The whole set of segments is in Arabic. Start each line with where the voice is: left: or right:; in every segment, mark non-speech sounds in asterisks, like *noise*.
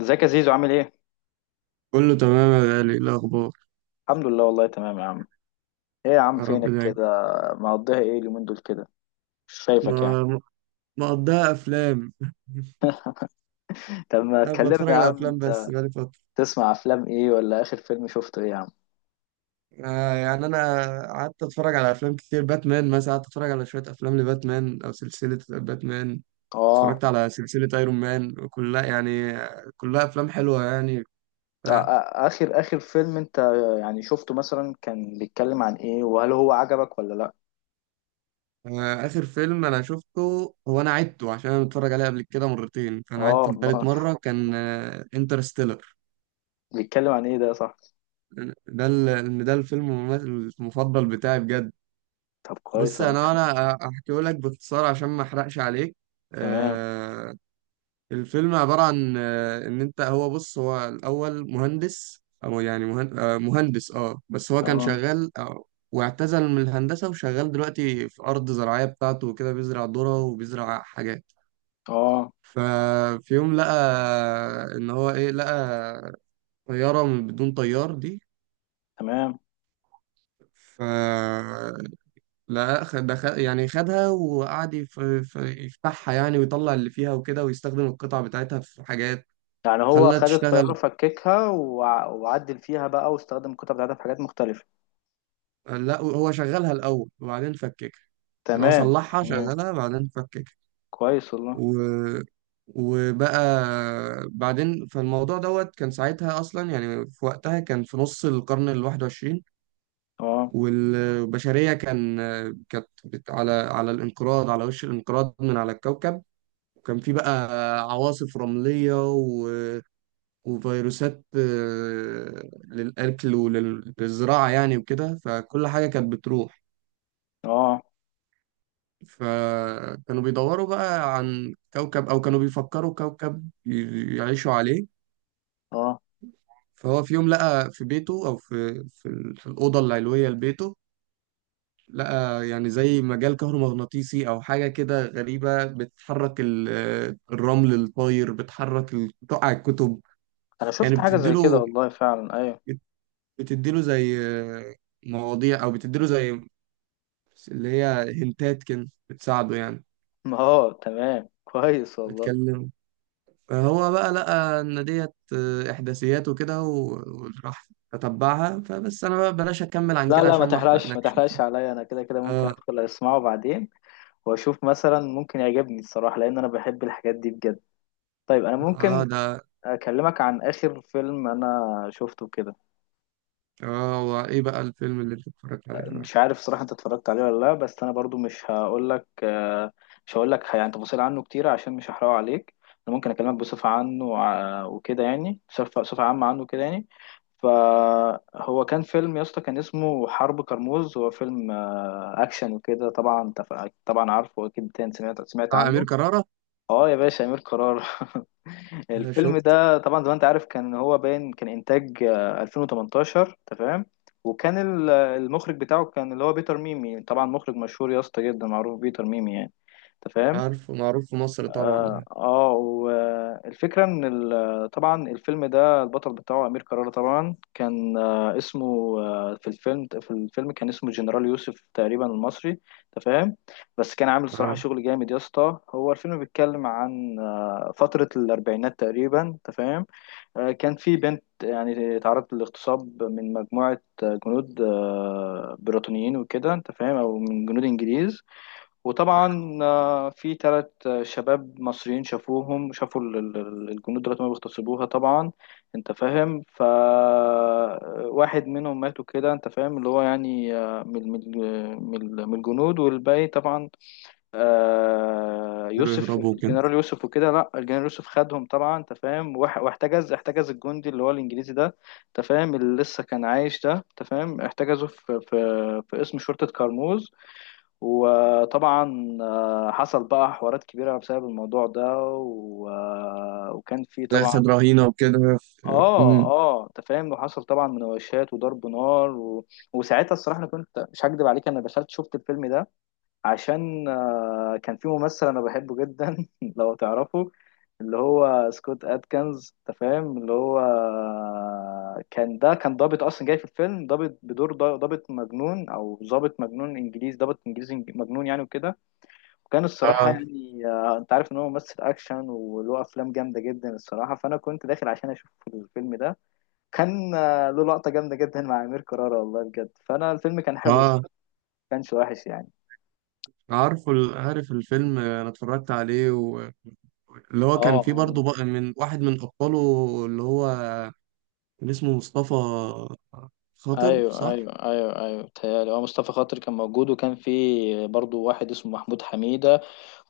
left: ازيك يا زيزو عامل ايه؟
right: كله تمام يا غالي، إيه الأخبار؟
left: الحمد لله والله تمام يا عم. ايه يا عم
right: يا رب
left: فينك
right: دايما.
left: كده، مقضيها ايه اليومين دول كده، مش شايفك يعني.
right: ما- مقضيها أفلام. *laughs*
left: *laughs* طب ما
right: أنا
left: تكلمنا يا
right: بتفرج على
left: عم
right: أفلام بس
left: انت.
right: بقالي فترة.
left: تسمع افلام ايه، ولا اخر فيلم شفته ايه يا عم؟
right: يعني أنا قعدت أتفرج على أفلام كتير، باتمان مثلا، قعدت أتفرج على شوية أفلام لباتمان أو سلسلة باتمان.
left: اه.
right: اتفرجت على سلسلة أيرون مان كلها يعني، كلها أفلام حلوة يعني. ف-
left: اخر فيلم انت يعني شفته مثلا كان بيتكلم عن ايه، وهل هو عجبك ولا لا؟
right: آخر فيلم أنا شفته، هو أنا عدته عشان أنا متفرج عليه قبل كده مرتين، فأنا
left: اه
right: عدته لتالت
left: والله،
right: مرة، كان انترستيلر.
left: بيتكلم عن ايه ده صح؟
right: ده الفيلم المفضل بتاعي بجد.
left: طب كويس
right: بص،
left: والله.
right: انا احكيه لك باختصار عشان ما احرقش عليك.
left: *laughs* تمام.
right: آه، الفيلم عباره عن آه ان انت، هو بص، هو الاول مهندس، او يعني مهندس، اه بس هو كان
left: اه
right: شغال واعتزل من الهندسه، وشغال دلوقتي في ارض زراعيه بتاعته وكده، بيزرع ذره وبيزرع حاجات.
left: اه
right: ففي يوم لقى، ان هو ايه، لقى طياره من بدون طيار دي.
left: تمام.
right: ف لا خ- ده خ... يعني خدها وقعد يفتحها يعني ويطلع اللي فيها وكده، ويستخدم القطع بتاعتها في حاجات،
left: يعني هو
right: وخلاها
left: خد الطيارة
right: تشتغل.
left: فككها وعدل فيها بقى واستخدم الكتب بتاعتها في حاجات مختلفة.
right: لا، هو شغلها الأول وبعدين فككها. يعني هو
left: تمام.
right: صلحها،
left: تمام،
right: شغلها، بعدين فككها.
left: كويس والله.
right: و... وبقى بعدين، فالموضوع دوت كان ساعتها أصلا، يعني في وقتها كان في نص القرن الواحد وعشرين.
left: اه
right: والبشرية كانت على على الانقراض، على وش الانقراض من على الكوكب. وكان في بقى عواصف رملية، وفيروسات للأكل وللزراعة يعني وكده، فكل حاجة كانت بتروح.
left: اه
right: فكانوا بيدوروا بقى عن كوكب، أو كانوا بيفكروا كوكب يعيشوا عليه.
left: اه،
right: فهو في يوم لقى في بيته، أو في الأوضة العلوية لبيته، لقى يعني زي مجال كهرومغناطيسي أو حاجة كده غريبة، بتحرك ال- آه، الرمل الطاير، بتقع الكتب
left: انا
right: يعني،
left: شفت حاجة زي كده
right: بتديله.
left: والله فعلا، ايوه.
right: بتديله زي آه، مواضيع، او بتديله زي، بس اللي هي، هنتات كده بتساعده يعني،
left: *laughs* اه تمام، كويس والله.
right: بتكلمه. فهو بقى لقى إن ديت إحداثيات وكده، وراح أتبعها. فبس أنا بقى بلاش أكمل عن
left: لا
right: كده
left: لا، ما
right: عشان ما
left: تحرقش ما
right: أحرقلكش.
left: تحرقش عليا، انا كده كده ممكن
right: آه
left: ادخل اسمعه بعدين واشوف مثلا ممكن يعجبني الصراحة، لان انا بحب الحاجات دي بجد. طيب انا
right: آه
left: ممكن
right: ده
left: اكلمك عن اخر فيلم انا شفته كده.
right: آه هو إيه بقى الفيلم اللي أنت اتفرجت عليه صراحة؟
left: مش عارف صراحة انت اتفرجت عليه ولا لا، بس انا برضو مش هقول لك، مش هقول لك يعني تفاصيل عنه كتير عشان مش هحرقه عليك. انا ممكن اكلمك بصفة عنه وكده، يعني بصفة عامة عنه كده يعني. فهو كان فيلم يا اسطى، كان اسمه حرب كرموز. هو فيلم اكشن وكده. طبعا انت طبعا عارفه، اكيد انت سمعت
right: بتاع أمير
left: عنه.
right: كرارة.
left: اه يا باشا امير قرار. *laughs*
right: آه،
left: الفيلم
right: شفت.
left: ده طبعا زي ما انت عارف، كان هو باين كان انتاج 2018. تمام. وكان المخرج بتاعه كان اللي هو بيتر ميمي، طبعا مخرج مشهور يا اسطى جدا، معروف بيتر ميمي يعني، انت فاهم.
right: عارف، معروف في مصر
left: اه
right: طبعا.
left: والفكرة ان طبعا الفيلم ده البطل بتاعه امير كرارة، طبعا كان اسمه، في الفيلم كان اسمه جنرال يوسف تقريبا المصري، انت فاهم. بس كان عامل صراحة
right: آه.
left: شغل جامد يا اسطى. هو الفيلم بيتكلم عن فترة الاربعينات تقريبا، انت فاهم. كان في بنت يعني تعرضت للاغتصاب من مجموعة جنود بريطانيين وكده، انت فاهم، او من جنود انجليز. وطبعا في ثلاث شباب مصريين شافوهم، شافوا الجنود دلوقتي ما بيغتصبوها طبعا، انت فاهم. فواحد منهم ماتوا كده، انت فاهم، اللي هو يعني من الجنود، والباقي طبعا
right: قدروا
left: يوسف
right: يهربوا وكده.
left: الجنرال يوسف وكده. لا الجنرال يوسف خدهم طبعا، انت فاهم، واح- واحتجز احتجز الجندي اللي هو الانجليزي ده، انت فاهم، اللي لسه كان عايش ده، انت فاهم، احتجزه في قسم شرطة كرموز. وطبعا حصل بقى حوارات كبيرة بسبب الموضوع ده و... آه، وكان في
right: زي
left: طبعا.
right: خد رهينة وكده.
left: اه
right: امم.
left: اه انت فاهم، وحصل طبعا مناوشات وضرب نار وساعتها الصراحة، انا كنت مش هكدب عليك، انا دخلت شفت الفيلم ده عشان كان في ممثل انا بحبه جدا. *laughs* لو تعرفه، اللي هو سكوت اتكنز، انت فاهم، اللي هو كان ده كان ضابط اصلا جاي في الفيلم، ضابط بدور ضابط مجنون او ضابط مجنون انجليزي، ضابط انجليزي مجنون يعني وكده. وكان الصراحة
right: اه
left: يعني انت عارف ان هو ممثل اكشن وله افلام جامدة جدا الصراحة، فانا كنت داخل عشان اشوف الفيلم ده. كان له لقطة جامدة جدا مع امير كرارة والله بجد، فانا الفيلم كان حلو
right: اه،
left: الصراحة، ما كانش وحش يعني.
right: عارف الفيلم، آه، انا اتفرجت عليه، اللي هو
left: اه
right: كان فيه
left: اه
right: برضه بقى من واحد من أبطاله، اللي هو كان اسمه مصطفى خاطر،
left: ايوه
right: صح؟
left: ايوه ايوه ايوه، بتهيألي هو مصطفى خاطر كان موجود، وكان في برضو واحد اسمه محمود حميدة،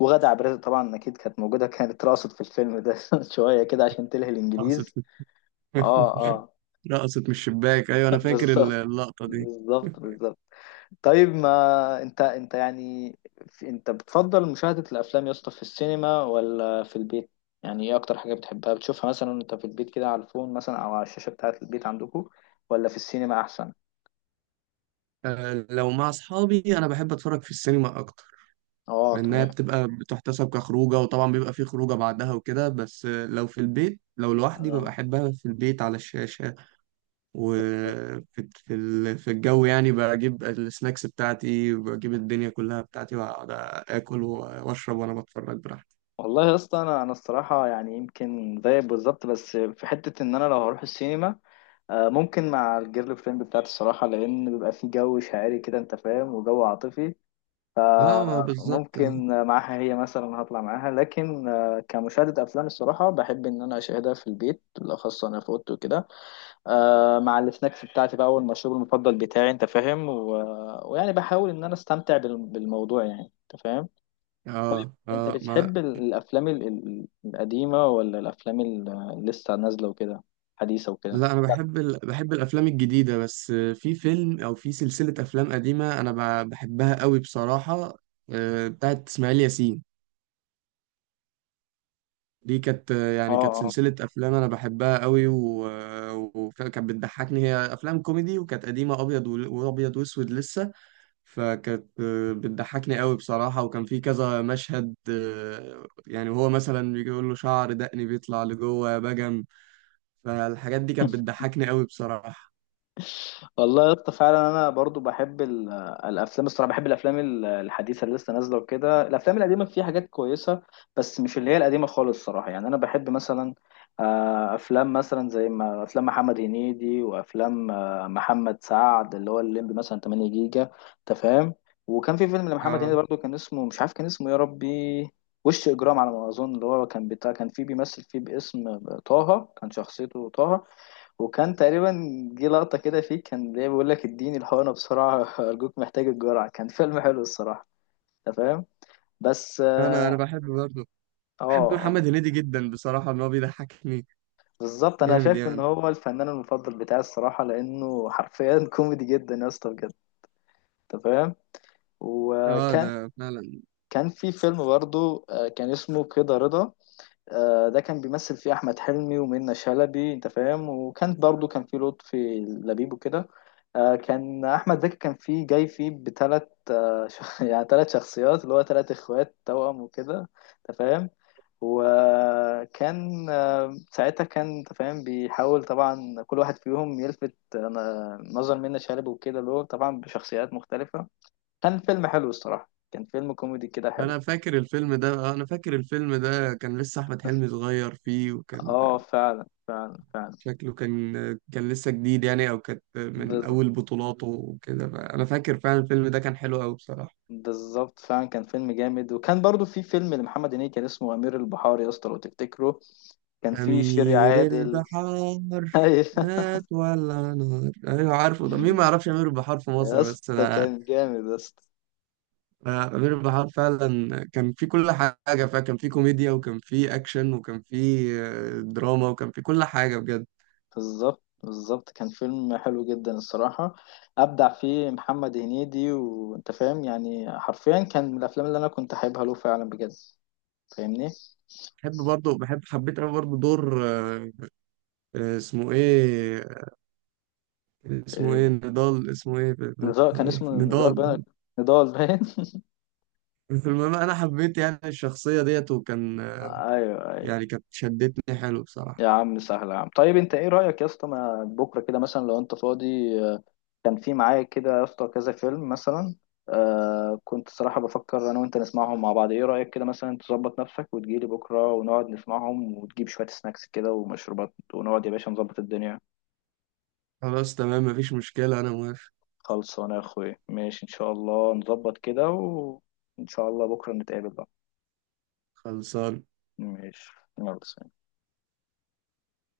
left: وغادة عبد الرازق طبعا اكيد كانت موجودة، كانت رقصت في الفيلم ده. *laughs* شوية كده عشان تلهي
right: رقصت.
left: الانجليز.
right: *laughs*
left: اه اه
right: رقصت من الشباك، أيوه أنا
left: *laughs*
right: فاكر
left: بالظبط،
right: اللقطة دي.
left: بالظبط بالظبط. طيب، ما انت انت يعني انت بتفضل مشاهدة الافلام يا اسطى في السينما ولا في البيت؟ يعني ايه اكتر حاجة بتحبها بتشوفها مثلا انت في البيت كده على الفون مثلا او على الشاشة بتاعة البيت عندكم؟ ولا في السينما احسن؟
right: آه، لو مع أصحابي أنا بحب أتفرج في السينما أكتر،
left: اه
right: لأنها
left: تمام.
right: بتبقى بتحتسب كخروجة، وطبعا بيبقى في خروجة بعدها وكده. بس آه، لو في البيت، لو لوحدي، ببقى
left: اه
right: أحبها في البيت على الشاشة،
left: بالظبط.
right: وفي، في الجو يعني، بجيب السناكس بتاعتي، بجيب الدنيا كلها بتاعتي، وأقعد آكل وأشرب وأنا بتفرج براحتي.
left: والله يا اسطى، انا الصراحة يعني يمكن زيك بالظبط، بس في حتة، ان انا لو هروح السينما ممكن مع الجيرل فريند بتاعتي الصراحة، لأن بيبقى في جو شاعري كده، أنت فاهم، وجو عاطفي.
right: اه بالظبط اه.
left: ممكن معاها هي مثلا هطلع معاها، لكن كمشاهدة أفلام الصراحة بحب إن أنا أشاهدها في البيت، بالأخص أنا في أوضتي وكده. مع السناكس بتاعتي بقى والمشروب المفضل بتاعي، أنت فاهم، ويعني بحاول إن أنا أستمتع بالموضوع يعني، أنت فاهم.
right: اه
left: أنت
right: آه، ما.
left: بتحب الأفلام القديمة ولا الأفلام اللي لسه نازلة وكده، حديثة وكده؟
right: لا، انا بحب بحب الافلام الجديده، بس في فيلم او في سلسله افلام قديمه انا بحبها قوي بصراحه. آه، بتاعت اسماعيل ياسين، دي كانت آه،
left: اه
right: يعني كانت
left: اه
right: سلسله افلام انا بحبها قوي، وكانت بتضحكني، هي افلام كوميدي، وكانت قديمه، ابيض وابيض واسود لسه. فكانت آه، بتضحكني قوي بصراحه، وكان في كذا مشهد آه، يعني وهو مثلا بيجي يقول له شعر دقني بيطلع لجوه يا بجم. فالحاجات دي كانت
left: *laughs*
right: بتضحكني قوي بصراحة.
left: والله يا اسطى فعلا انا برضو بحب الافلام الصراحه، بحب الافلام الحديثه اللي لسه نازله وكده. الافلام القديمه فيها حاجات كويسه، بس مش اللي هي القديمه خالص الصراحه، يعني انا بحب مثلا افلام، مثلا زي ما افلام محمد هنيدي وافلام محمد سعد اللي هو الليمبي مثلا 8 جيجا، انت فاهم. وكان في فيلم لمحمد
right: اه،
left: هنيدي برضو كان اسمه، مش عارف كان اسمه إيه يا ربي، وش اجرام على ما اظن، اللي هو كان بتاع كان فيه بيمثل فيه باسم طه، كان شخصيته طه. وكان تقريبا جه لقطة كده فيه كان ليه بيقول لك اديني الحقنة بسرعة، *laughs* أرجوك محتاج الجرعة. كان فيلم حلو الصراحة، أنت فاهم. بس
right: انا
left: اه
right: انا بحب برضه،
left: اه
right: بحب
left: آه.
right: محمد هنيدي جدا بصراحة، ان هو بيضحكني،
left: بالظبط، أنا
right: جامد
left: شايف إن
right: يعني.
left: هو الفنان المفضل بتاعي الصراحة، لأنه حرفيا *laughs* كوميدي جدا يا اسطى بجد، أنت فاهم.
right: اه
left: وكان
right: ده فعلا.
left: كان في فيلم برضه كان اسمه كده رضا. ده كان بيمثل فيه احمد حلمي ومنة شلبي، انت فاهم، وكان برضو كان فيه لطفي لبيب وكده. كان احمد زكي كان فيه جاي فيه بثلاث *laughs* يعني ثلاث شخصيات اللي هو ثلاث اخوات توأم وكده، انت فاهم. وكان ساعتها كان، انت فاهم، بيحاول طبعا كل واحد فيهم يلفت نظر منة شلبي وكده، اللي هو طبعا بشخصيات مختلفة. كان فيلم حلو الصراحة، كان فيلم كوميدي كده حلو.
right: انا فاكر الفيلم ده، آه، انا فاكر الفيلم ده كان لسه احمد حلمي صغير فيه، وكان
left: اه فعلا فعلا
right: شكله كان، كان لسه جديد يعني، او كانت من
left: فعلا،
right: اول بطولاته وكده. انا فاكر فعلا الفيلم ده كان حلو قوي بصراحة.
left: بالظبط فعلا كان فيلم جامد. وكان برضو في فيلم لمحمد هنيدي كان اسمه أمير البحار، يا اسطى لو تفتكره، كان فيه شيري
right: أمير
left: عادل.
right: البحار،
left: *laughs* أيوة.
right: مات ولا نار، أيوة عارفه، ده مين ما يعرفش أمير البحار في
left: يا
right: مصر، بس
left: اسطى
right: ده
left: كان جامد يا اسطى،
right: آه، أمير بحار فعلا كان في كل حاجة، فكان في كوميديا، وكان في أكشن، وكان في آه، دراما، وكان في كل حاجة بجد.
left: بالظبط بالظبط، كان فيلم حلو جدا الصراحة، أبدع فيه محمد هنيدي، وأنت فاهم يعني حرفيا كان من الأفلام اللي أنا كنت حاببها له فعلا بجد، فاهمني؟
right: بحب برضه، بحب، حبيت أوي برضه دور اسمه إيه، اسمه
left: آه،
right: إيه، نضال، اسمه إيه
left: نزار، كان
right: إيه؟
left: اسمه نزار
right: نضال.
left: باين، نضال باين.
right: المهم أنا حبيت يعني الشخصية ديت، وكان
left: *laughs*
right: آه،
left: أيوه.
right: يعني كانت شدتني حلو بصراحة.
left: يا عم سهل يا عم، طيب انت ايه رأيك يا اسطى، ما بكره كده مثلا لو انت فاضي كان في معايا كده يا اسطى كذا فيلم مثلا. آه كنت صراحة بفكر انا وانت نسمعهم مع بعض، ايه رأيك كده مثلا، تظبط نفسك وتجيلي بكره ونقعد نسمعهم، وتجيب شوية سناكس كده ومشروبات، ونقعد يا باشا نظبط الدنيا.
right: خلاص تمام، مفيش مشكلة، أنا موافق.
left: خلصانه يا اخويا، ماشي ان شاء الله نظبط كده، وان شاء الله بكره نتقابل بقى.
right: خلصان.
left: ماشي، يلا سلام.